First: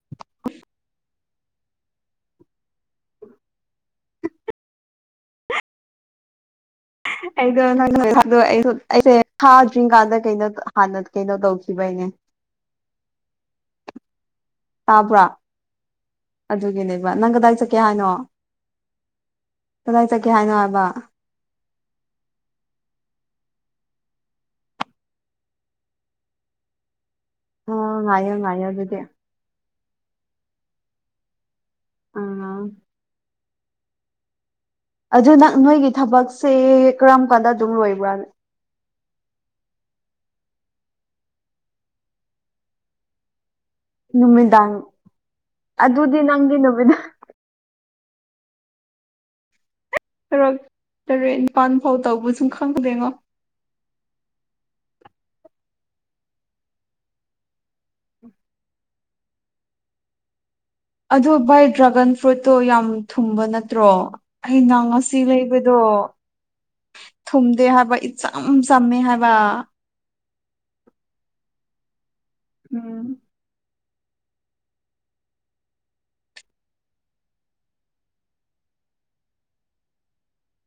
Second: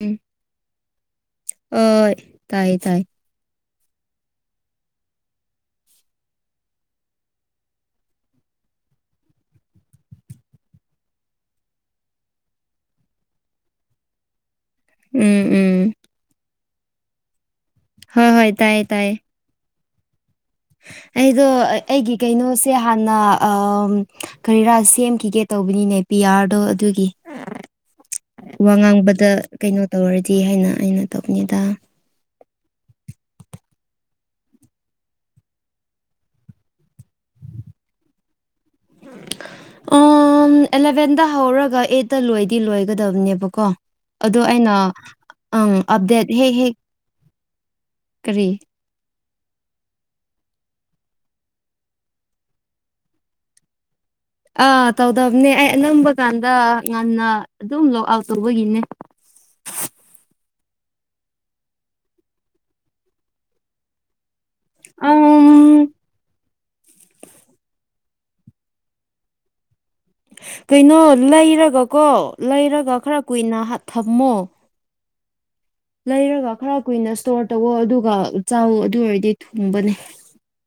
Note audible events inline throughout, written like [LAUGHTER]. ꯎꯝ ꯍꯣꯏ ꯇꯥꯏꯌꯦ ꯇꯥꯏ ꯑꯩꯗꯣ ꯑꯩꯁꯦ ꯊꯥꯗ꯭ꯔꯤ ꯀꯥꯟꯗ ꯀꯩꯅꯣ ꯍꯥꯟꯅ ꯀꯩꯅꯣ ꯇꯧꯈꯤꯕꯩꯅꯦ [INAUDIBLE] ꯇꯥꯕ꯭ꯔꯥ ꯎꯝ ꯎꯝ ꯑꯗꯨꯒꯤꯅꯦꯕ ꯅꯪ ꯀꯗꯥꯏ ꯆꯠ ꯆꯠꯀꯦ ꯍꯥꯏꯅꯣ ꯍꯣꯏ ꯍꯣꯏ ꯇꯥꯏꯌꯦ ꯇꯥꯏꯌꯦ ꯀꯗꯥꯏ ꯆꯠꯀꯦ ꯍꯥꯏꯅꯣ ꯍꯥꯏꯕ ꯑꯩꯗꯣ ꯑꯩꯒꯤ ꯀꯩꯅꯣꯁꯦ ꯍꯥꯟꯅ ꯀꯔꯤꯔꯥ ꯁꯦꯝꯈꯤꯒꯦ ꯇꯧꯕꯅꯤꯅꯦ ꯄꯤꯌꯥꯔꯗꯣ ꯑꯗꯨꯒꯤ ꯑꯣ ꯉꯥꯏꯌꯣ ꯉꯥꯏꯌꯣ ꯋꯥ ꯑꯗꯨꯗꯤ ꯉꯥꯡꯕꯗ ꯀꯩꯅꯣ ꯇꯧꯔꯗꯤ ꯍꯥꯏꯅ ꯑꯩꯅ ꯇꯧꯅꯤꯗ ꯑ ꯑꯗꯨ ꯅꯪ ꯅꯣꯏꯒꯤ ꯊꯕꯛꯁꯦ ꯀꯔꯝ ꯀꯥꯟꯗ ꯑꯗꯨꯝ ꯂꯣꯏꯕ꯭ꯔꯥꯅ ꯑꯦꯂꯚꯦꯟꯗ ꯍꯧꯔꯒ ꯑꯩꯠꯇ ꯂꯣꯏꯗꯤ ꯂꯣꯏꯒꯗꯕꯅꯦꯕꯀꯣ ꯑꯗꯣ ꯅꯨꯃꯤꯗꯥꯡ ꯑꯩꯅ ꯑꯪ ꯑꯗꯨꯗꯤ ꯑꯞꯗꯦꯠ ꯍꯦꯛ ꯅꯪꯒꯤ ꯍꯦꯛ ꯅꯨꯃꯤꯗꯥꯡ ꯀꯔꯤ ꯈꯔ ꯇꯔꯦꯠ ꯅꯤꯄꯥꯜ ꯐꯥꯎ ꯇꯧꯕꯁꯨ ꯈꯪꯗꯦꯉꯣ ꯑꯥ ꯇꯧꯗꯕꯅꯦ ꯑꯩ ꯑꯅꯝꯕ ꯀꯥꯟꯗ ꯉꯟꯅ ꯑꯗꯨꯝ ꯂꯣꯛ ꯑꯥꯎꯠ ꯇꯧꯕꯒꯤꯅꯦ ꯑꯗꯨ ꯚꯥꯏ ꯗ꯭ꯔꯥꯒꯟ ꯐ꯭ꯔꯨꯏꯠꯇꯣ ꯌꯥꯝ ꯊꯨꯝꯕ ꯅꯠꯇ꯭ꯔꯣ ꯑꯩꯅꯥ ꯉꯁꯤ ꯑꯝ ꯂꯩꯕꯗꯣ ꯊꯨꯝꯗꯦ ꯍꯥꯏꯕ ꯏ ꯆꯝ ꯆꯝꯃꯦ ꯍꯥꯏꯕ ꯀꯩꯅꯣ ꯂꯩꯔꯒ ꯀꯣ ꯂꯩꯔꯒ ꯎꯝ ꯈꯔ ꯀꯨꯏꯅ ꯊꯝꯃꯣ ꯂꯩꯔꯒ ꯈꯔ ꯀꯨꯏꯅ ꯏꯁꯇꯣꯔ ꯇꯧꯋꯣ ꯑꯗꯨꯒ ꯆꯥꯎ ꯑꯗꯨ ꯑꯣꯏꯔꯗꯤ ꯊꯨꯡꯕꯅꯦ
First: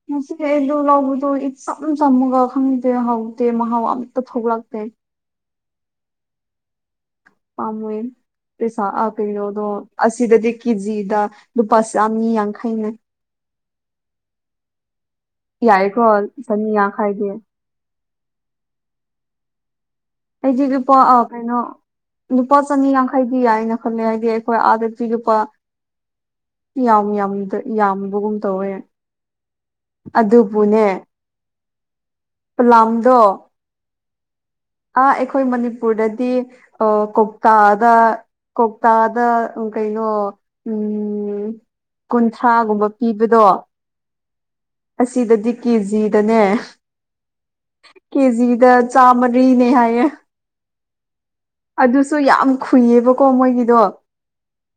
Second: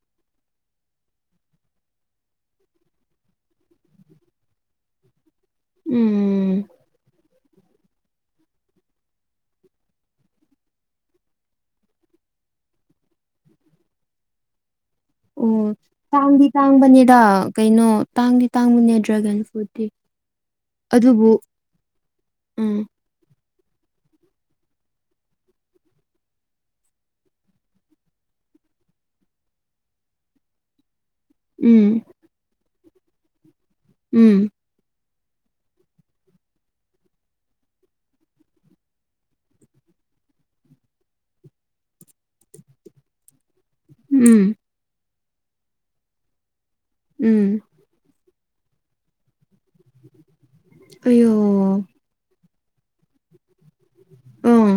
ꯉꯁꯤ ꯑꯩꯗꯣ ꯂꯧꯕꯗꯣ ꯏꯆꯝ ꯆꯝꯃꯒ ꯈꯪꯗꯦ ꯍꯥꯎꯇꯦ ꯃꯍꯥꯎ ꯑꯝꯇ ꯊꯣꯛꯂꯛꯇꯦ ꯎꯝ ꯄꯥꯝꯃꯣꯏ ꯄꯩꯁꯥ ꯀꯩꯅꯣꯗꯣ ꯑꯁꯤꯗꯗꯤ ꯀꯦꯖꯤꯗ ꯂꯨꯄꯥ ꯆꯥꯝꯃ ꯌꯥꯡꯈꯩꯅꯦ ꯑꯣ ꯌꯥꯏꯀꯣ ꯇꯥꯡꯗꯤ ꯆꯅꯤ ꯇꯥꯡꯕꯅꯤꯗ ꯌꯥꯡꯈꯩꯗꯤ ꯀꯩꯅꯣ ꯇꯥꯡꯗꯤ ꯇꯥꯡꯕꯅꯦ ꯗ꯭ꯔꯦꯒꯟ ꯐ꯭ꯔꯨꯠꯇꯤ ꯑꯩꯗꯤ ꯂꯨꯄꯥ ꯑꯗꯨꯕꯨ ꯀꯩꯅꯣ ꯅꯨꯄꯥ ꯎꯝ ꯆꯅꯤ ꯌꯥ ꯍꯥꯏꯗꯤ ꯑꯅ ꯈꯜꯂꯦ ꯍꯥꯏꯗꯤ ꯑꯩꯈꯣꯏ ꯑꯥꯗ ꯄꯤꯔꯨꯄ ꯌꯥꯝ ꯌꯥꯝ ꯌꯥꯝꯕꯒꯨꯝ ꯇꯧꯋꯦ ꯑꯗꯨꯕꯨꯅꯦ ꯎꯝ ꯄ꯭ꯂꯥꯡꯗꯣ ꯎꯝ ꯑ ꯑꯩꯈꯣꯏ ꯃꯅꯤꯄꯨꯔꯗꯗꯤ ꯀꯧꯇꯥꯗ ꯀꯧꯇꯥꯗ ꯀꯩꯅꯣ ꯎꯝ ꯀꯨꯟꯊ꯭ꯔꯥꯒꯨꯝꯕ ꯄꯤꯕꯗꯣ ꯎꯝ ꯑꯁꯤꯗꯗꯤ ꯀꯤꯖꯤꯗꯅꯦ ꯎꯝ ꯀꯦꯖꯤꯗ ꯆꯥꯃꯔꯤꯅꯦ ꯍꯥꯏꯌꯦ ꯑꯌꯣ ꯑꯗꯨꯁꯨ ꯌꯥꯝ ꯈꯨꯨꯏꯌꯦꯕꯀꯣ ꯃꯣꯏꯒꯤꯗꯣ ꯑꯥ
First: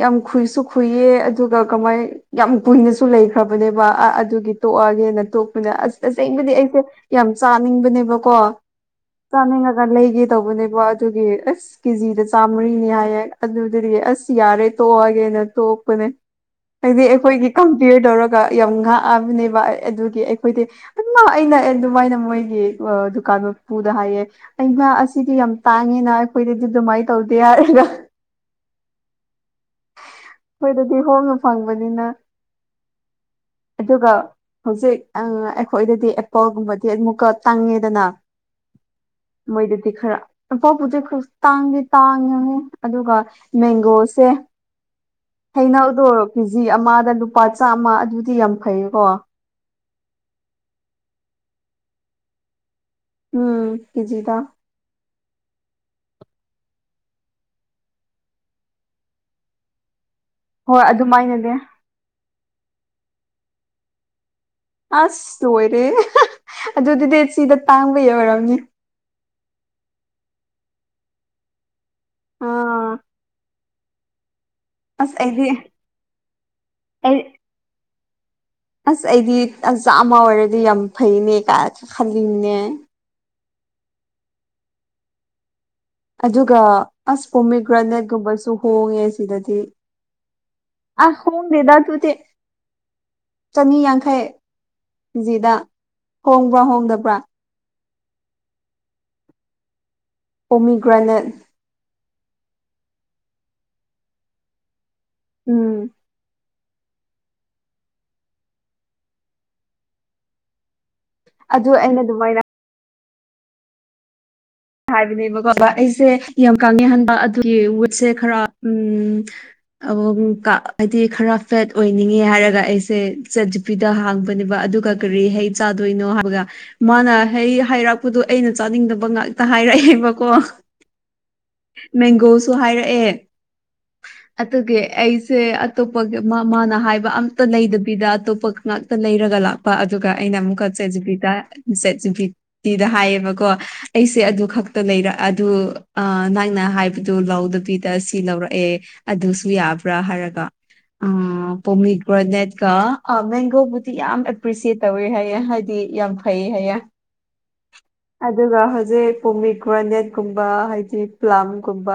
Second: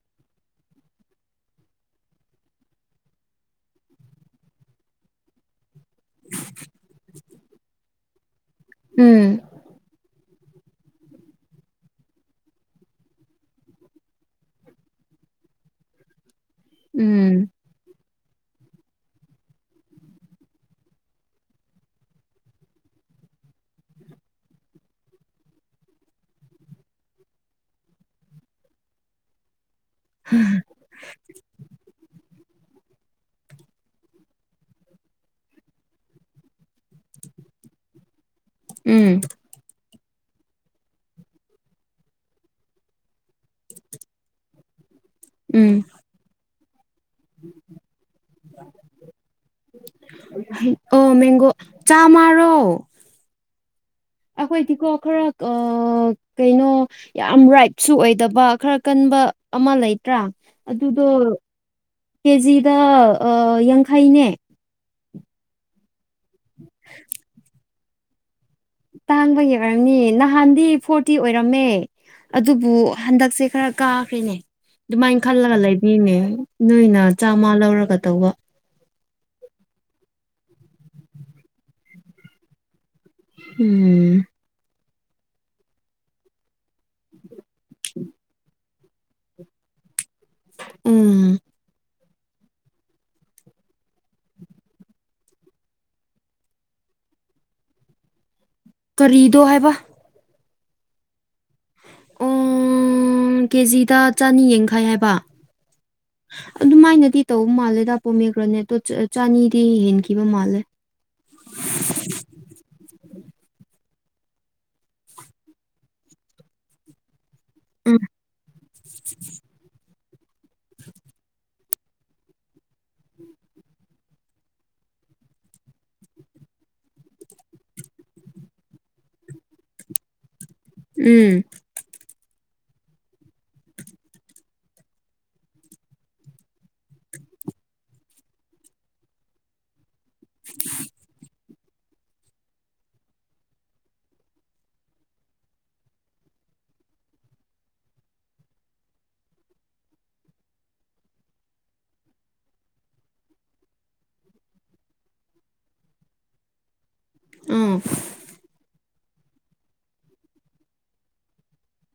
ꯌꯥꯝ ꯈꯨꯨꯏꯁꯨ ꯈꯨꯨꯏꯌꯦ ꯑꯗꯨꯒ ꯀꯃꯥꯏ ꯌꯥꯝ ꯀꯨꯏꯅꯁꯨ ꯂꯩꯈ꯭ꯔꯕꯅꯦꯕ ꯑ ꯑꯗꯨꯒꯤ ꯇꯣꯛꯑꯒꯦꯅ ꯇꯣꯛꯄꯅ ꯑꯁ ꯇꯁꯦꯡꯕꯗꯤ ꯑꯩꯁꯦ ꯌꯥꯝ ꯆꯥꯅꯤꯡꯕꯅꯦꯕꯀꯣ ꯎꯝ ꯈꯪꯅꯤꯡꯉꯒ ꯂꯩꯒꯦ ꯇꯧꯕꯅꯦꯕ ꯑꯗꯨꯒꯤ ꯑꯁ ꯀꯦꯖꯤꯗ ꯆꯥꯝꯃꯔꯤꯅꯤ ꯍꯥꯏꯌꯦꯦ ꯑꯗꯨꯗꯤ ꯑꯁ ꯌꯥꯔꯦ ꯇꯣꯛꯑꯒꯦꯅ ꯇꯣꯛꯄꯅꯦ ꯍꯥꯏꯗꯤ ꯎꯝ ꯑꯩꯈꯣꯏꯒꯤ ꯀꯝꯄꯤꯌꯔ ꯇꯧꯔꯒ ꯌꯥꯝ ꯉꯥꯛꯑꯕꯅꯦꯕ ꯑꯗꯨꯒꯤ ꯑꯩꯈꯣꯏꯗꯤ ꯑꯗꯨꯃ ꯑꯩꯅ ꯑꯗꯨꯃꯥꯏꯅ ꯃꯣꯏꯒꯤ ꯗꯨꯀꯥꯟ ꯃꯄꯨꯗ ꯍꯥꯏꯌꯦ ꯑꯩꯃꯥ ꯑꯁꯤꯗꯤ ꯌꯥꯝ ꯇꯥꯡꯉꯦꯅ ꯑꯩꯈꯣꯏꯗꯗꯤ ꯑꯗꯨꯃꯥꯏꯅ ꯇꯧꯗꯦ ꯍꯥꯏꯔꯒ ꯑꯈꯣꯏꯗꯗꯤ ꯍꯣꯡꯅ ꯐꯪꯕꯅꯤꯅ ꯑꯗꯨꯒ ꯍꯧꯖꯤꯛ ꯑ ꯑꯩꯈꯣꯏꯗꯗꯤ ꯑꯦꯄꯜꯒꯨꯝꯕꯗꯤ ꯑꯃꯨꯛꯀ ꯇꯥꯡꯉꯦꯗꯅ ꯎꯝ ꯃꯣꯏꯗꯗꯤ ꯈꯔ ꯄꯣꯠꯄꯨꯗꯤ ꯈꯨꯇꯥꯡꯗꯤ ꯇꯥꯡꯉꯦꯉꯣ ꯑꯗꯨꯒ ꯃꯦꯡꯒꯣꯁꯦ ꯎꯝ ꯍꯩꯅꯧꯗꯣ ꯀꯦꯖꯤ ꯑꯃꯗ ꯂꯨꯄꯥ ꯆꯥꯝꯃ ꯑꯗꯨꯗꯤ ꯌꯥꯝ ꯐꯩꯌꯦ ꯀꯣ ꯑꯣ ꯃꯦꯡꯒꯣ ꯆꯥꯃꯔꯣ ꯎꯝ ꯀꯦꯖꯤꯗ ꯑꯈꯣꯏꯗꯤꯀꯣ ꯈꯔ ꯀꯩꯅꯣ ꯌꯥꯝ ꯔꯥꯏꯞꯁꯨ ꯑꯣꯏꯗꯕ ꯈꯔ ꯀꯟꯕ ꯑꯃ ꯂꯩ ꯇ꯭ꯔꯥ ꯍꯣꯏ ꯑꯗꯨꯗꯣ ꯑꯗꯨꯃꯥꯏꯅꯅꯦ ꯀꯦꯖꯤꯗ ꯑ ꯌꯥꯡꯈꯩꯅꯦ ꯑꯁ ꯂꯣꯏꯔꯦ ꯑꯗꯨꯗꯨꯗꯤ ꯁꯤꯗ ꯇꯥꯡꯕ ꯌꯥ ꯑꯣꯏꯔꯝꯅꯦ ꯇꯥꯡꯕ ꯌꯦꯛꯈꯝꯅꯤ ꯅꯍꯥꯟꯗꯤ ꯐꯣꯔꯇꯤ ꯑꯣꯏꯔꯝꯃꯦ ꯑꯗꯨꯕꯨ ꯑꯥ ꯍꯟꯗꯛꯁꯦ ꯈꯔ ꯀꯥꯈ꯭ꯔꯦꯅꯦ ꯑꯁ ꯑꯗꯨꯃꯥꯏꯅ ꯑꯩꯗꯤ ꯈꯜꯂꯒ ꯂꯩꯕꯤꯅꯦ ꯅꯣꯏꯅ ꯑꯩ ꯆꯥꯝꯃ ꯂꯧꯔꯒ ꯇꯧꯕ ꯑꯁ ꯑꯩꯗꯤ ꯑꯆꯥꯥ ꯑꯃ ꯑꯣꯏꯔꯗꯤ ꯌꯥꯝ ꯐꯩꯅꯦ ꯈꯜꯂꯤꯅꯦ ꯎꯝ ꯑꯗꯨꯒ ꯑꯁꯄꯣꯃꯤꯒ꯭ꯔꯅꯦꯠ ꯀꯨꯝꯕꯁꯨ ꯍꯣꯡꯉꯦ ꯁꯤꯗꯗꯤ ꯑ ꯎꯝ ꯍꯣꯡ ꯗꯦꯗꯥ ꯇꯨ ꯆꯅꯤ ꯌꯥꯡꯈꯩ ꯀꯦꯖꯤꯗ ꯍꯣꯡꯕ꯭ꯔꯥ ꯍꯣꯡꯗꯕ꯭ꯔꯥ ꯀꯔꯤꯗꯣ ꯍꯥꯏꯕ ꯄꯣꯝꯃꯤꯒ꯭ꯔꯦꯅꯦꯠ ꯑꯣ ꯀꯦꯖꯤꯗ ꯆꯅꯤ ꯌꯥꯡꯈꯩ ꯍꯥꯏꯕ ꯎꯝ ꯑꯗꯨꯃꯥꯏꯅꯗꯤ ꯇꯧꯕ ꯃꯥꯜꯂꯦꯗ ꯄꯣꯝꯃꯦꯈ꯭ꯔꯅꯦꯠꯇꯨ ꯆꯥꯅꯤꯗꯤ ꯍꯦꯟꯈꯤꯕ ꯃꯥꯜꯂꯦ ꯑꯗꯨ ꯑꯩꯅ ꯑꯗꯨꯃꯥꯏꯅ ꯍꯥꯏꯕꯅꯦꯕꯀꯣꯕ ꯑꯩꯁꯦ ꯌꯥꯝ ꯀꯥꯡꯉꯍꯟꯕ ꯑꯗꯨꯒꯤ ꯎꯝ ꯋꯨꯠꯁꯦ ꯈꯔ ꯎꯝ ꯑ ꯍꯥꯏꯗꯤ ꯈꯔ ꯐꯦꯠ ꯑꯣꯏꯅꯤꯡꯉꯦ ꯍꯥꯏꯔꯒ ꯑꯩꯁꯦ ꯆꯠ ꯖꯤ ꯄꯤꯗ ꯍꯥꯡꯕꯅꯦꯕ ꯑꯗꯨꯒ ꯀꯔꯤ ꯍꯩ ꯆꯥꯗꯣꯏꯅꯣ ꯍꯥꯏꯕꯒ ꯃꯥꯅ ꯍꯩ ꯍꯥꯏꯔꯛꯄꯗꯨꯣ ꯑꯩꯅ ꯆꯥꯅꯤꯡꯗꯕ ꯉꯥꯛꯇ ꯍꯥꯏꯔꯛꯑꯦꯕꯀꯣ ꯎꯝ ꯃꯦꯡꯒꯣꯁꯨ ꯍꯥꯏꯔꯛꯑꯦ ꯑꯗꯨꯒꯤ ꯑꯩꯁꯦ ꯑꯇꯣꯞꯄꯒꯤ ꯃꯥꯅ ꯍꯥꯏꯕ ꯑꯝꯇ ꯂꯩꯗꯕꯤꯗ ꯑꯇꯣꯞꯄ ꯉꯛꯇ ꯂꯩꯔꯒ ꯂꯥꯛꯄ ꯑꯗꯨꯒ ꯑꯩꯅ ꯑꯃꯨꯛꯀ ꯆꯦꯠ ꯖꯤꯕꯤꯗ ꯆꯦꯠ ꯖꯤꯄꯤꯇꯤꯗ ꯍꯥꯏꯌꯦꯕꯀꯣ ꯑꯩꯁꯦ ꯑꯗꯨ ꯈꯛꯇ ꯂꯩꯔ ꯑꯗꯨ ꯑꯥ ꯅꯪꯅ ꯍꯥꯏꯕꯗꯨ ꯂꯧꯥꯎꯗꯕꯤꯗ ꯁꯤ ꯂꯧꯔꯛꯑꯦ ꯑꯗꯨꯁꯨ ꯌꯥꯕ꯭ꯔꯥ ꯍꯥꯏꯔꯒ ꯑ ꯄꯣꯃꯤ ꯒ꯭ꯔꯣꯅꯦꯠꯀ ꯑ ꯃꯦꯡꯒꯣꯕꯨꯗꯤ ꯌꯥꯝ ꯑꯦꯄ꯭ꯔꯤꯁꯤꯌꯦꯠ ꯇꯧꯋꯦ ꯍꯥꯏꯌꯦ ꯍꯥꯏꯗꯤ ꯌꯥꯝ ꯐꯩ ꯍꯌꯦ ꯑꯥ ꯑꯗꯨꯒ ꯍꯧ ꯁꯦ ꯄꯣꯃꯤ ꯒ꯭ꯔꯅꯦꯠꯀꯨꯝꯕ ꯍꯥꯏꯗꯤ ꯄ꯭ꯂꯂꯝꯒꯨꯝꯕ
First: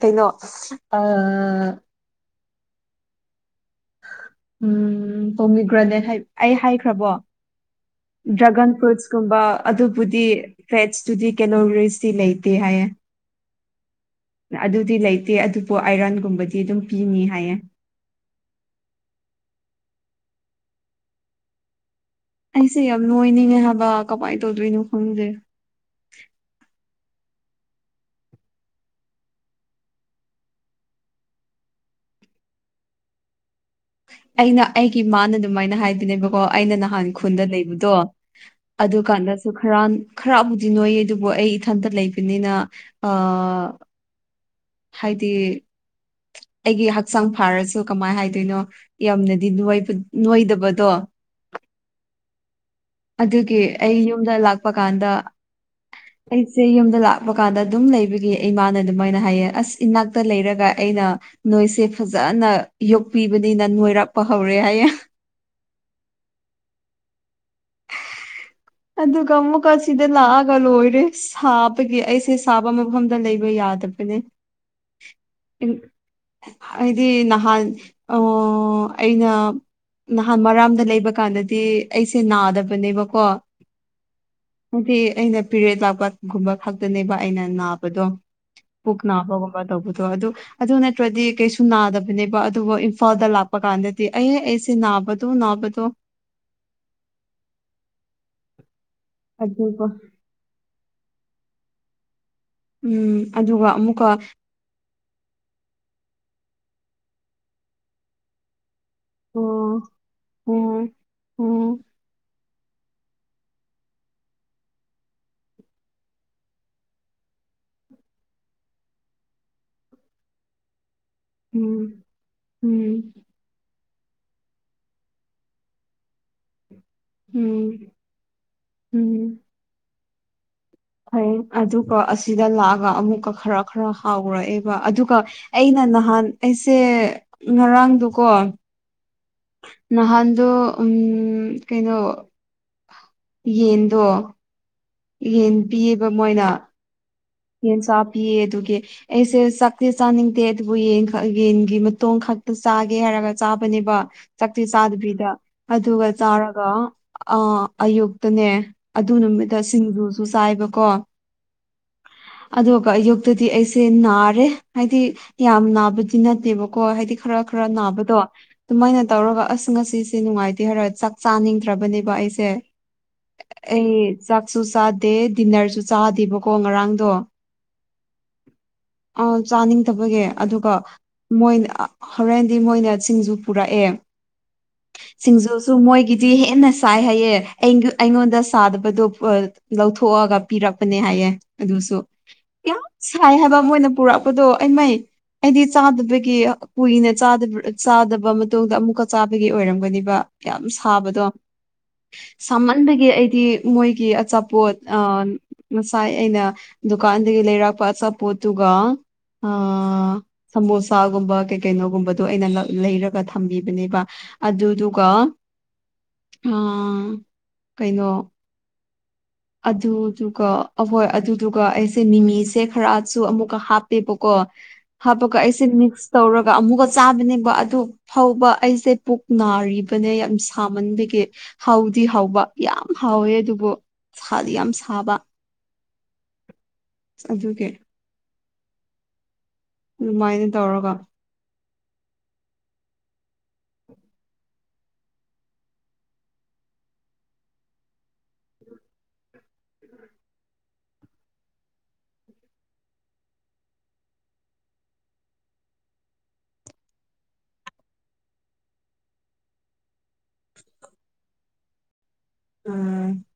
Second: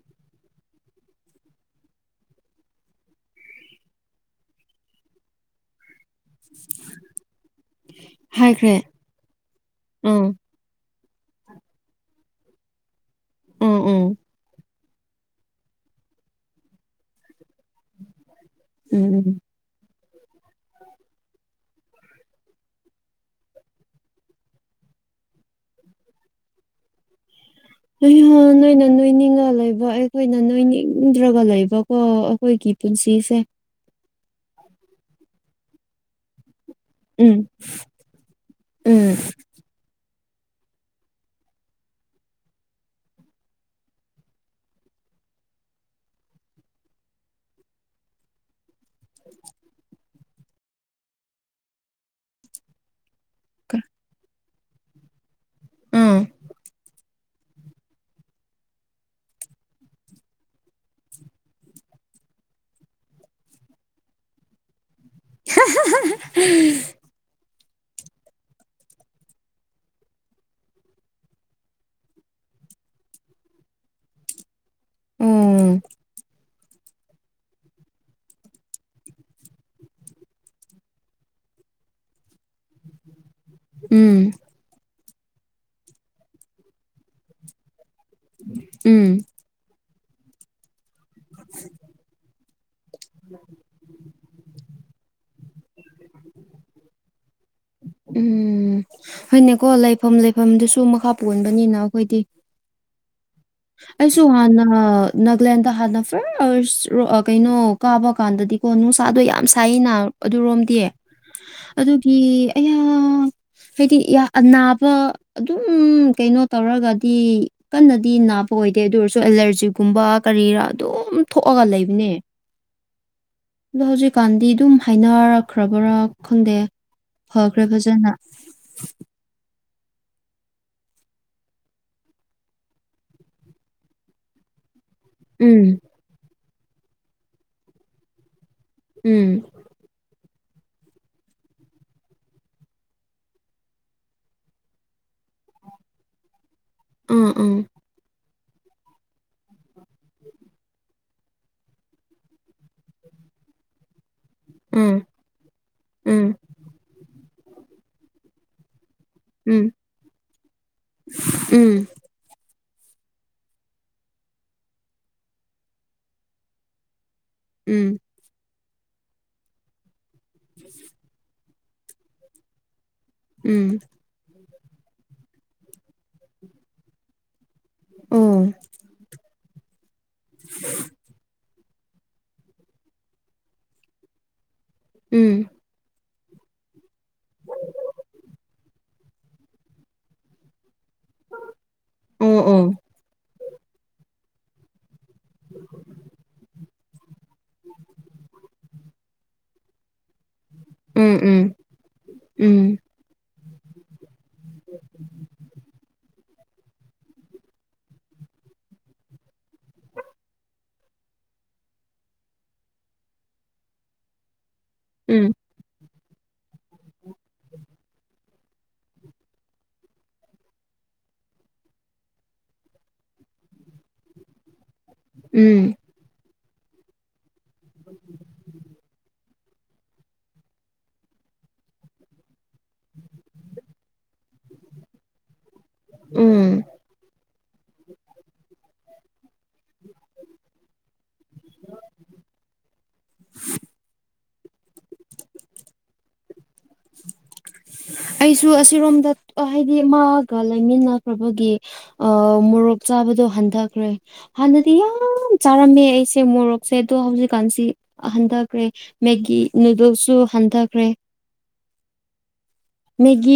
ꯀꯩꯅꯣ ꯑ ꯎꯝ ꯍꯃꯤꯒ꯭ꯔꯅꯦꯠ ꯍꯥꯏ ꯑꯩ ꯍꯥꯏꯈ꯭ꯔꯕꯣ ꯗ꯭ꯔꯥꯒꯟ ꯍꯥꯏꯈ꯭ꯔꯦ ꯐ꯭ꯔꯨꯏꯠꯁꯀꯨꯝꯕ ꯑꯗꯨꯕꯨꯗꯤ ꯑꯥ ꯚꯦꯖ :ꯇꯨꯗꯤ ꯀꯦꯂꯣꯕꯦꯔꯤꯁꯇꯤ ꯂꯩꯇꯦ ꯍꯥꯏꯌꯦ ꯎ ꯑꯣ ꯑꯗꯨꯗꯤ ꯂꯩꯇꯦ ꯑꯗꯨꯕꯨ ꯑꯥꯏꯔꯟꯒꯨꯝꯕꯗꯤ ꯑꯗꯨꯝ ꯄꯤꯅꯤ ꯍꯥꯏꯌꯦ ꯎꯝ ꯑꯩꯁꯦ ꯌꯥꯝ ꯅꯨꯡꯉꯥꯏꯅꯤꯡꯉꯦ ꯍꯥꯏꯕ ꯀꯃꯥꯏꯅ ꯇꯧꯗꯣꯏꯅꯣ ꯈꯪꯗꯦ ꯑꯩ ꯅꯣꯏꯅ ꯅꯣꯏꯅꯤꯡꯉ ꯂꯩꯕ ꯑꯩꯈꯣꯏꯅ ꯅꯣꯏꯅꯤꯡꯗ꯭ꯔꯒ ꯂꯩꯕꯀꯣ ꯑꯩꯈꯣꯏꯒꯤ ꯄꯨꯟꯁꯤꯁꯦ ꯑꯩꯅ ꯑꯩꯒꯤꯃꯅ ꯑꯗꯨꯃꯥꯏꯅ ꯍꯥꯏꯗꯣꯏꯅꯦꯕꯀꯣ ꯑꯩꯅ ꯅꯍꯥꯟ ꯎꯝ ꯈꯨꯟꯗ ꯂꯩꯕꯗꯣ ꯑꯗꯨ ꯎꯝ ꯀꯥꯟꯗꯁꯨ ꯈꯔ ꯈꯔꯕꯨꯗꯤ ꯅꯣꯏꯌꯦ ꯑꯗꯨꯕꯨ ꯑꯩ ꯏꯊꯟꯇ ꯂꯩꯕꯅꯤꯅ ꯑ ꯍꯥꯏꯗꯤ ꯑꯩꯒꯤ ꯍꯛꯆꯥꯡ ꯐꯥꯔꯁꯨ ꯀꯃꯥꯏꯅ ꯍꯥꯏꯗꯣꯏꯅꯣ ꯌꯥꯝꯅꯗꯤ ꯅꯣꯏꯗꯕꯗꯣ ꯑꯗꯨꯒꯤ ꯑꯩ ꯌꯨꯝꯗ ꯂꯥꯛꯄ ꯀꯥꯟꯗ ꯑꯥ ꯑꯩꯁꯦ ꯌꯨꯝꯗ ꯂꯥꯛ ꯍꯥꯞꯄ ꯀꯥꯟꯗ ꯑꯗꯨꯝ ꯂꯩꯕꯒꯤ ꯏꯃꯥꯅ ꯑꯗꯨꯃꯥꯏꯅ ꯍꯥꯏꯌꯦ ꯑꯁ ꯏꯅꯥꯛꯇ ꯂꯩꯔꯒ ꯑꯩꯅ ꯅꯣꯏꯁꯦ ꯐꯖꯅ ꯌꯣꯛꯄꯤꯕꯅꯤꯅ ꯅꯣꯏꯔꯥꯛꯄ ꯍꯧꯔꯦ ꯍꯥꯏꯌꯦꯦ [UNINTELLIGIBLE] ꯑꯗꯨꯒ ꯑꯃꯨꯛꯀ ꯁꯤꯗ ꯂꯥꯛꯑꯒ ꯂꯣꯏꯔꯦ ꯁꯥꯕꯒꯤ ꯑꯩꯁꯦ ꯁꯥꯕ ꯃꯐꯝꯗ ꯂꯩꯕ ꯌꯥꯗꯕꯥ ꯕꯅꯦ ꯑꯣ ꯑꯩ ꯍꯥꯏꯗꯤ ꯅꯍꯥꯟ ꯑ ꯑꯩꯅ ꯅꯍꯥꯟ ꯃꯔꯥꯝꯗ ꯂꯩꯕ ꯀꯥꯟꯗꯗꯤ ꯑꯩꯁꯦ ꯅꯥꯗꯕꯅꯦꯕꯀꯣ ꯎꯝ ꯍꯥꯏꯗꯤ ꯑꯩꯅ ꯄꯦꯔꯦꯗ ꯂꯥꯛꯄꯒꯨꯝꯕ ꯈꯛꯇꯅꯦꯕ ꯑꯩꯅ ꯅꯥꯕꯗꯣ ꯄꯨꯛ ꯎꯝ ꯅꯥꯕꯒꯨꯝꯕ ꯇꯧꯕꯗꯣ ꯑꯗꯨ ꯑꯗꯨ ꯅꯠꯇ꯭ꯔꯗꯤ ꯀꯩꯁꯨ ꯅꯥꯗꯕꯅꯦꯕ ꯑꯗꯨꯕꯨ ꯏꯝꯐꯥꯜꯗ ꯂꯥꯛꯄ ꯀꯥꯟꯗꯗꯤ ꯑꯩ ꯑꯦꯁꯤꯦ ꯅꯥꯕꯗꯨꯣ ꯅꯅꯥꯕꯗꯨꯣ ꯎꯝ ꯍꯅꯦ ꯀꯣ ꯑꯗꯨꯒ ꯂꯩ ꯐꯝ ꯂꯩ ꯃꯐꯝꯗꯨꯁꯨ ꯃꯈꯥ ꯄꯣꯟꯕꯅꯤꯅ ꯑꯩꯈꯣꯏꯗꯤ ꯎꯝ ꯑꯗꯨꯒ ꯑꯃꯨꯛꯀ ꯑꯩꯁꯨ ꯍꯥꯟꯅ ꯅꯥꯒꯂꯦꯟꯗ ꯍꯥꯟꯅ ꯐꯔꯥ ꯀꯩꯅꯣ ꯀꯥꯕ ꯀꯥꯟꯗꯗꯤ ꯀꯣ ꯅꯨꯡ ꯆꯥꯗꯣ ꯌꯥꯝ ꯑꯣ ꯁꯥꯏꯅ ꯑꯗꯨꯔꯣꯝꯗꯤ ꯎꯝ ꯎꯝ ꯑꯗꯨꯒꯤ ꯑꯌꯥ ꯍꯥꯏꯗꯤ ꯅꯥꯕ ꯑꯗꯨꯝ ꯀꯩꯅꯣ ꯇꯧꯔꯒꯗꯤ ꯀꯟꯅꯗꯤ ꯅꯥꯕ ꯑꯣꯏ ꯑꯣꯏꯗꯦ ꯑꯗꯨ ꯑꯣꯏꯔꯁꯨ ꯑꯦꯂꯔꯖꯤꯛꯒꯨꯝꯕ ꯀꯔꯤꯔꯥ ꯑꯗꯨꯝ ꯊꯣꯛꯑꯒ ꯎꯝ ꯂꯩꯕꯅꯦ ꯎꯝ ꯑꯗꯣ ꯍꯧꯖꯤꯛꯀꯥꯟꯗꯤ ꯑꯗꯨꯝ ꯍꯥꯏꯅꯔꯛꯈ꯭ꯔꯕ꯭ꯔꯥ ꯈꯪꯗꯦ ꯐꯈ꯭ꯔꯦ ꯎꯝ ꯐꯖꯅ ꯍꯝ ꯍꯩ ꯑꯗꯨꯒ ꯑꯁꯤꯗ ꯂꯥꯛꯑꯒ ꯑꯃꯨꯛꯀ ꯈꯔ ꯈꯔ ꯍꯥꯎꯔꯛꯑꯦꯕ ꯑꯗꯨꯒ ꯎꯝ ꯑꯩꯅ ꯅꯍꯥꯟ ꯑꯩꯁꯦ ꯉꯔꯥꯡꯗꯨꯀꯣ ꯎꯝ ꯅꯍꯥꯟꯗꯣ ꯎ ꯀꯩꯅꯣ ꯌꯦꯟꯗꯣ ꯌꯦꯟ ꯄꯤꯌꯦꯕ ꯃꯣꯏꯅ ꯎꯝ ꯎꯝ ꯁ ꯄ ꯇꯦꯁꯦ ꯁꯛꯇ ꯁꯥꯟꯅꯤꯡꯦꯕꯨ ꯌꯦ ꯌꯦꯟꯒꯤ ꯃꯇꯣꯟ ꯈꯛꯇ ꯆꯥꯒꯦ ꯍꯥꯏꯔꯒ ꯆꯥꯕꯅꯦꯕ ꯆꯥꯛꯛꯇꯤ ꯎꯝ ꯆꯥꯗꯕꯤꯗ ꯑꯗꯨꯒ ꯎꯝ ꯆꯥꯔꯒ ꯑ ꯑꯌꯨꯛꯇꯅꯦ ꯑꯗꯨ ꯅꯨꯃꯤꯠꯇ ꯁꯤꯡꯖꯨꯁꯨ ꯆꯥꯏꯕꯀꯣ ꯎꯝ ꯑꯗꯨꯒ ꯑꯌꯨꯛꯇꯗꯤ ꯑꯩꯁꯦ ꯅꯥꯔꯦ ꯍꯥꯏꯗꯤ ꯌꯥꯝ ꯅꯥꯕꯗꯤ ꯅꯠꯇꯦꯕꯀꯣ ꯍꯥꯏꯗꯤ ꯈꯔ ꯈꯔ ꯎꯝ ꯅꯥꯕꯗꯣ ꯑꯗꯨꯃꯥꯏꯅ ꯇꯧꯔꯒ ꯑꯁ ꯉꯁꯤꯁꯦ ꯅꯨꯡꯉꯥꯏꯇꯦ ꯍꯥꯏꯔ ꯆꯥꯛ ꯆꯥꯅꯤꯡ ꯐꯠꯇ꯭ꯔꯕꯅꯦꯕ ꯑꯩꯁꯦ ꯎꯝ ꯑꯩ ꯆꯥꯛꯁꯨ ꯆꯥꯗꯦ ꯗꯤꯟꯅꯔꯁꯨ ꯆꯥꯗꯦꯕꯀꯣ ꯉꯔꯥꯡꯗꯣ ꯎꯝ ꯑ ꯆꯥꯅꯤꯡꯊꯕꯒꯤ ꯑꯗꯨꯒ ꯃꯣꯏꯅ ꯍꯣꯔꯦꯟꯗꯤ ꯃꯣꯏꯅ ꯁꯤꯡꯁꯨ ꯄꯨꯔꯛꯑꯦ ꯎꯝ ꯁꯤꯡꯖꯨꯁꯨ ꯃꯣꯏꯒꯤꯗꯤ ꯍꯦꯟꯅ ꯆꯥꯏ ꯍꯥꯏꯌꯦ ꯑꯩ ꯑꯩꯉꯣꯟꯗ ꯁꯥꯗꯕꯗꯣ ꯂꯧꯊꯣꯛꯑꯒ ꯄꯤꯔꯛꯄꯅꯦ ꯍꯥꯏ ꯑꯗꯨꯁꯨ ꯑꯣ ꯑꯣ ꯌꯥꯝ ꯁꯥꯏ ꯍꯥꯏꯕ ꯃꯣꯏꯅ ꯄꯨꯔꯛꯄꯗꯣ ꯑꯩ ꯃꯩ ꯍꯥꯏꯗꯤ ꯆꯥꯗꯕꯒꯤ ꯀꯨꯏꯅ ꯆꯥꯗꯕ ꯃꯇꯨꯡꯗ ꯑꯃꯨꯛꯀ ꯆꯥꯕ ꯑꯣꯏꯔꯝꯒꯅꯤꯕ ꯌꯥꯝ ꯎꯝ ꯁꯥꯕꯗꯣ ꯎꯝ ꯎꯝ ꯁꯥꯍꯟꯕꯒꯤ ꯑꯩꯗꯤ ꯃꯣꯏꯒꯤ ꯑꯆꯥꯄꯣꯠ ꯑ ꯉꯁꯥꯏ ꯑꯩꯅ ꯗꯨꯀꯥꯟꯗꯒꯤ ꯂꯩꯔꯛꯄ ꯑꯆꯥꯄꯣꯠꯇꯨꯒ ꯑ ꯁꯃꯣꯁꯥꯒꯨꯝꯕ ꯀꯩ ꯀꯩꯅꯣꯒꯨꯝꯕꯗꯣ ꯑꯩꯅ ꯂꯩꯔꯒ ꯊꯝꯕꯤꯕꯅꯦꯕ ꯑꯗꯨꯗꯨ ꯑꯗꯨꯒ ꯎꯝ ꯀꯩꯅꯣ ꯑꯗꯨꯗꯨꯒ ꯑꯍꯣꯏ ꯑꯗꯨꯗꯨꯒ ꯑꯩꯁꯦ ꯃꯤꯃꯤꯁꯦ ꯈꯔꯁꯨ ꯑꯃꯨꯛꯀ ꯍꯥꯞꯄꯦꯕꯀꯣ ꯍꯥꯞꯄꯒ ꯑꯩꯁꯦ ꯎꯝ ꯃꯤꯛꯁ ꯇꯧꯔꯒ ꯑꯃꯨꯛꯀ ꯆꯥꯕꯅꯦꯕ ꯑꯗꯨ ꯐꯥꯎꯕ ꯑꯩꯁꯦ ꯄꯨꯛ ꯅꯥꯔꯤꯕꯅꯦ ꯌꯥꯝ ꯁꯥꯃꯟꯕꯒꯤ ꯍꯥꯎꯗꯤ ꯍꯥꯎꯕ ꯌꯥꯝ ꯍꯥꯎꯋꯦ ꯑꯗꯨꯕꯨ ꯁꯥꯗꯤ ꯌꯥꯝ ꯁꯥꯕ ꯎꯝ ꯑꯗꯨꯒꯤ ꯑꯗꯨꯃꯥꯏꯅ ꯇꯧꯔꯒ ꯑꯩꯁꯨ ꯑꯁꯤꯔꯣꯝꯗ ꯍꯥꯏꯗꯤ ꯃꯥꯒ ꯂꯩꯃꯤꯟꯅꯈ꯭ꯔꯕꯒꯤ ꯑ ꯃꯣꯔꯣꯛ ꯆꯥꯕꯗꯣ ꯍꯟꯊꯈ꯭ꯔꯦ ꯍꯥꯟꯅꯗꯤ ꯌꯥꯝ ꯆꯥꯔꯝꯃꯦ ꯑꯩꯁꯦ ꯃꯣꯔꯣꯛꯁꯦ ꯑꯗꯣ ꯍꯧꯖꯤꯛꯀꯥꯟꯁꯤ ꯍꯟꯊꯈ꯭ꯔꯦ ꯃꯦꯒꯤ ꯅꯨꯗꯜꯁꯨ ꯍꯟꯊꯈ꯭ꯔꯦ ꯎꯝ ꯃꯦꯒꯤ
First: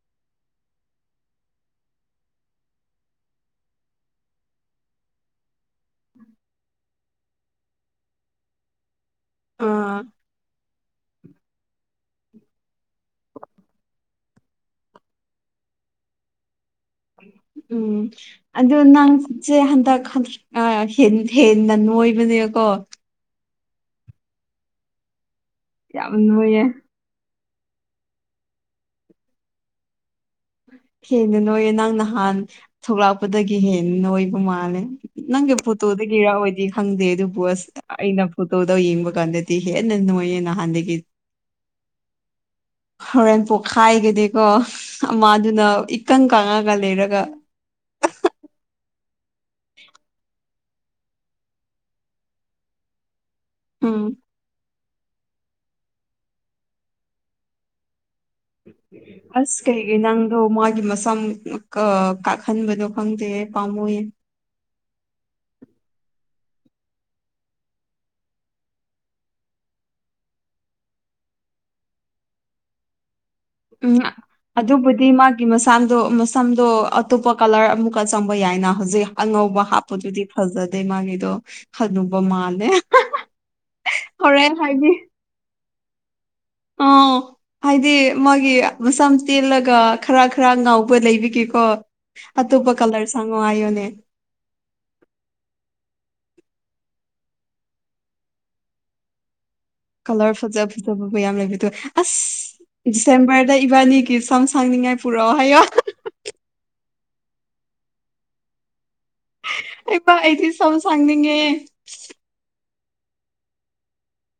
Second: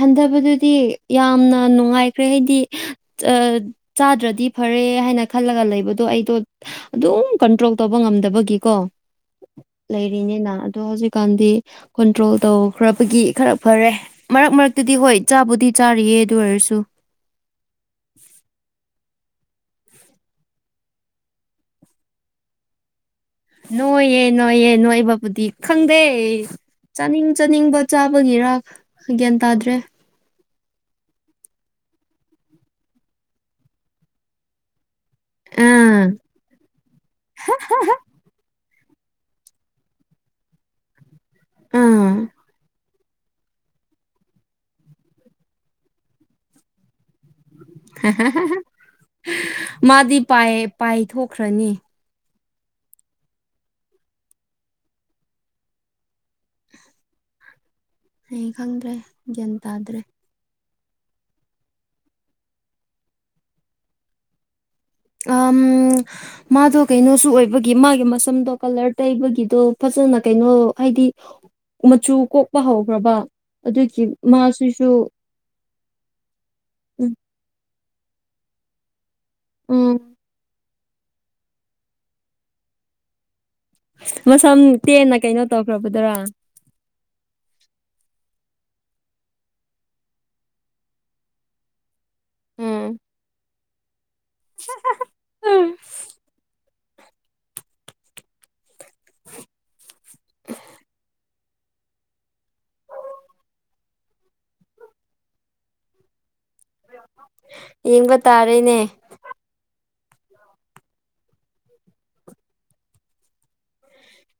ꯍꯟꯊꯕꯗꯨꯗꯤ ꯌꯥꯝꯅ ꯅꯨꯡꯉꯥꯏꯈ꯭ꯔꯦ ꯍꯥꯏꯗꯤ ꯆꯥꯗ꯭ꯔꯗꯤ ꯐꯔꯦ ꯍꯥꯏꯅ ꯈꯜꯂꯒ ꯂꯩꯕꯗꯣ ꯑꯩꯗꯣ ꯑꯗꯨꯝ ꯀꯟꯇ꯭ꯔꯣꯜ ꯇꯧꯕ ꯉꯝꯗꯕꯒꯤꯀꯣ ꯑ ꯂꯩꯔꯤꯅꯤꯅ ꯑꯗꯣ ꯍꯧꯖꯤꯛꯀꯥꯟꯗꯤ ꯀꯟꯇ꯭ꯔꯣꯜ ꯇꯧꯈ꯭ꯔꯕꯒꯤ ꯈꯔ ꯐꯔꯦ ꯃꯔꯛ ꯃꯔꯛꯇꯗꯤ ꯍꯣꯏ ꯆꯥꯕꯨꯗꯤ ꯆꯥꯔꯤꯌꯦ ꯑꯗꯨ ꯑꯣꯏꯔꯁꯨ ꯎꯝ ꯑꯗꯨꯣ ꯅꯪꯠꯁꯦ ꯍꯟꯗꯛꯟ ꯍꯦꯟꯅ ꯅꯣꯏꯕꯅꯦꯕꯀꯣ ꯅꯣꯏꯌꯦ ꯅꯣꯏꯌꯦ ꯅꯣꯏ ꯕꯥꯕꯨꯗꯤ ꯈꯪꯗꯦ ꯌꯥꯝ ꯅꯣꯏꯌꯦ ꯆꯥꯅꯤꯡ ꯆꯥꯅꯤꯡꯕ ꯆꯥꯕꯒꯤꯔꯥꯛ ꯒ꯭ꯌꯥꯟ ꯇꯥꯗ꯭ꯔꯦ ꯍꯦꯟꯅ ꯅꯣꯏꯌꯦꯦ ꯅꯪ ꯅꯍꯥꯟ ꯊꯣꯛꯂꯛꯄꯗꯒꯤ ꯍꯦꯟꯅ ꯅꯣꯏꯕ ꯃꯥꯜꯂꯦ ꯅꯪꯒꯤ ꯑꯥ ꯐꯣꯇꯣꯗꯒꯤꯔꯥꯑꯣꯏꯗꯤ ꯈꯪꯗꯦ ꯑꯗꯨꯕꯨ ꯑꯁ ꯑꯩꯅ ꯀ ꯇꯧꯗꯣ ꯌꯦ ꯏꯡꯕ ꯀꯥꯟꯗꯦꯇꯤ ꯍꯦ ꯅꯣꯏ ꯅꯅꯥꯍꯥꯟꯗꯦꯒꯤ ꯑꯥ ꯍꯣꯔꯦꯟ ꯄꯣꯛꯈꯥꯏꯒꯅꯤꯀꯣ ꯑꯃꯥꯗꯨꯅ ꯏꯀꯪ ꯀꯪꯉꯒ ꯂꯩꯔꯒ ꯃꯥꯗꯤ ꯄꯥꯏꯊꯈ꯭ꯔꯅꯤ ꯎꯝ ꯑꯩ ꯈꯪꯗ꯭ꯔꯦ ꯒ꯭ꯌꯥꯟ ꯑꯁ ꯀꯩꯒꯤ ꯇꯥꯗ꯭ꯔꯦ ꯅꯪ ꯑꯗꯣ ꯃꯥꯒꯤ ꯃꯁꯝ ꯀꯥꯍꯟꯕꯗꯣ ꯈꯪꯗꯦ ꯄꯥꯝꯃꯨꯌꯦ ꯑ ꯃꯥꯗꯣ ꯀꯩꯅꯣꯁꯨ ꯑꯣꯏꯕꯒꯤ ꯃꯥꯒꯤ ꯃꯁꯝꯗꯣ ꯀꯂꯔ ꯇꯩꯕꯒꯤꯗꯣ ꯐꯖꯅ ꯀꯩꯅꯣ ꯍꯥꯏꯗꯤ ꯃꯆꯨ ꯀꯣꯛꯄ ꯍꯧꯈ꯭ꯔꯕ ꯎꯝ ꯑꯗꯨꯒꯤ ꯃꯥꯁꯤꯁꯨ ꯑꯗꯨꯕꯨꯗꯤ ꯃꯥ ꯃꯁꯥꯗꯣ ꯃꯁꯝꯗꯣ ꯎꯝ ꯑꯇꯣꯞꯄ ꯀꯂꯔ ꯑꯃꯨꯛꯀ ꯆꯪꯕ ꯌꯥꯏꯅ ꯍꯧꯖꯤꯛ ꯑꯉꯧꯕ ꯎꯝ ꯍꯥꯞꯄꯗꯨꯗꯤ ꯐꯖꯗꯦ ꯃꯥꯒꯤꯗꯣ ꯈꯅꯨꯕ ꯃꯥꯜꯂꯦ ꯍꯧꯔꯦꯟ ꯃꯁꯝ ꯍꯥꯏꯗꯤ ꯇꯦꯟꯅ ꯀꯩꯅꯣ ꯇꯧꯈ꯭ꯔꯕꯗꯨꯔꯥ ꯑꯥ ꯍꯥꯏꯗꯤ ꯃꯥꯒꯤ ꯃꯁꯝ ꯇꯦꯜꯂꯒ ꯈꯔ ꯈꯔ ꯉꯥꯎꯕ ꯂꯩꯕꯒꯦꯀꯣ ꯑꯇꯣꯞꯄ ꯎꯝ ꯀꯂꯔ ꯁꯪꯉꯣ ꯍꯥꯏꯌꯣꯅꯦ [UNINTELLIGIBLE] ꯀꯂꯔ ꯐꯖꯕ ꯐꯖꯕꯕꯨ ꯌꯥꯝ ꯂꯩꯕꯤꯗꯣ ꯑꯁ ꯗꯤꯁꯦꯝꯕꯔꯗ ꯏꯕꯥꯅꯤꯒꯤ ꯏꯁꯝ ꯁꯥꯡꯅꯤꯡꯉꯥꯏ ꯄꯨꯔꯛꯑꯣ ꯍꯥꯏꯌꯣ ꯌꯦꯡꯕ ꯇꯥꯔꯦꯅꯦ ꯑꯩꯕ ꯑꯩꯗꯤ ꯁꯝ ꯁꯥꯡꯅꯤꯡꯉꯦ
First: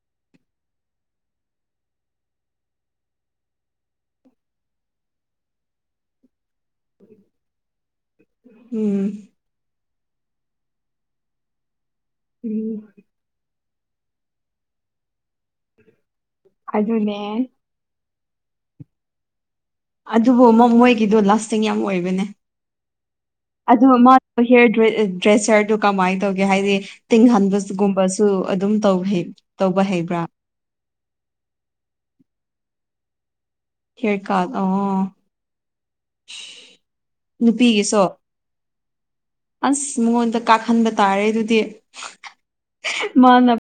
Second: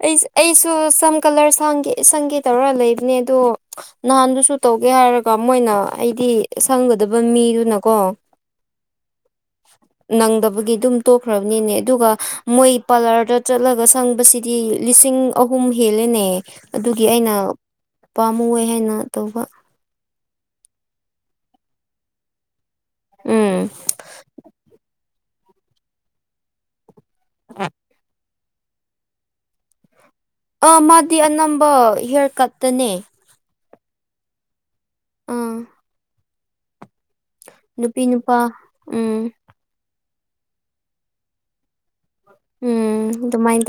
ꯑꯩ ꯑꯩꯁꯨ ꯁꯝ ꯀꯂꯔ ꯁ‌ꯪꯒ‌ꯦ ꯁꯪꯒꯦ ꯇꯧꯔ ꯂꯩꯕꯅꯦ ꯑꯗꯣ ꯅꯍꯥꯟꯗꯨꯁꯨ ꯇꯧꯒꯦ ꯍꯥꯏꯔꯒ ꯃꯣꯏꯅ ꯑꯩꯗꯤ ꯁꯪꯒꯗꯕ ꯃꯤꯗꯨꯅꯀꯣ ꯎꯝ ꯅꯪꯗꯕꯒꯤ ꯑꯗꯨꯝ ꯇꯣꯛꯈ꯭ꯔꯕꯅꯤꯅꯦ ꯑꯗꯨꯒ ꯃꯣꯏ ꯎꯝ ꯄꯥꯂꯔꯗ ꯆꯠꯂꯒ ꯁꯪꯕꯁꯤꯗꯤ ꯂꯤꯁꯤꯡ ꯑꯍꯨꯝ ꯍꯦꯜꯂꯦꯅꯦ ꯑꯗꯨꯒꯤ ꯑꯗꯨꯅꯦ ꯑꯩꯅ ꯄꯥꯝꯃꯨꯌ‌ꯦ ꯍꯥꯏꯅ ꯇꯧꯕ ꯑꯗꯨꯕꯨ ꯃ‌ꯣꯏ ꯃꯣꯏꯒꯤꯗꯣ ꯂꯥꯁꯇꯤꯡ ꯌꯥꯝ ꯑꯣꯏꯕꯅꯦ ꯎꯝ ꯑꯗꯨ ꯃꯥ ꯍꯤꯌꯔ ꯗ꯭ꯔ‌ꯦ ꯗ꯭ꯔꯦꯁꯔꯗꯨ ꯀꯃꯥꯏꯅ ꯇꯧꯒꯦ ꯍꯥꯏꯗꯤ ꯇꯤꯡꯍꯟꯕꯁꯨ ꯒꯨꯝꯕꯁꯨ ꯑꯗꯨꯝ ꯇꯧ ꯍꯩ ꯇꯧꯕ ꯍꯩꯕ꯭ꯔꯥ ꯑꯥ ꯃꯥꯗꯤ ꯑꯅꯝꯕ ꯍꯤꯌꯥꯔ ꯀꯠꯇꯅꯦ ꯍꯤꯌꯥꯔ ꯀꯠ ꯑꯣ ꯑꯥ ꯅꯨꯄꯤꯒꯤꯁꯨ ꯅꯨꯄꯤ ꯅꯨꯄꯥ ꯎꯝ ꯑꯁ ꯃꯉꯣꯟꯗ ꯀꯥꯛꯍꯟꯕ ꯇꯥꯔꯦ ꯑꯗꯨꯗꯤ ꯎꯝ ꯃꯥꯅ ꯑꯗꯨꯃꯥꯏꯟ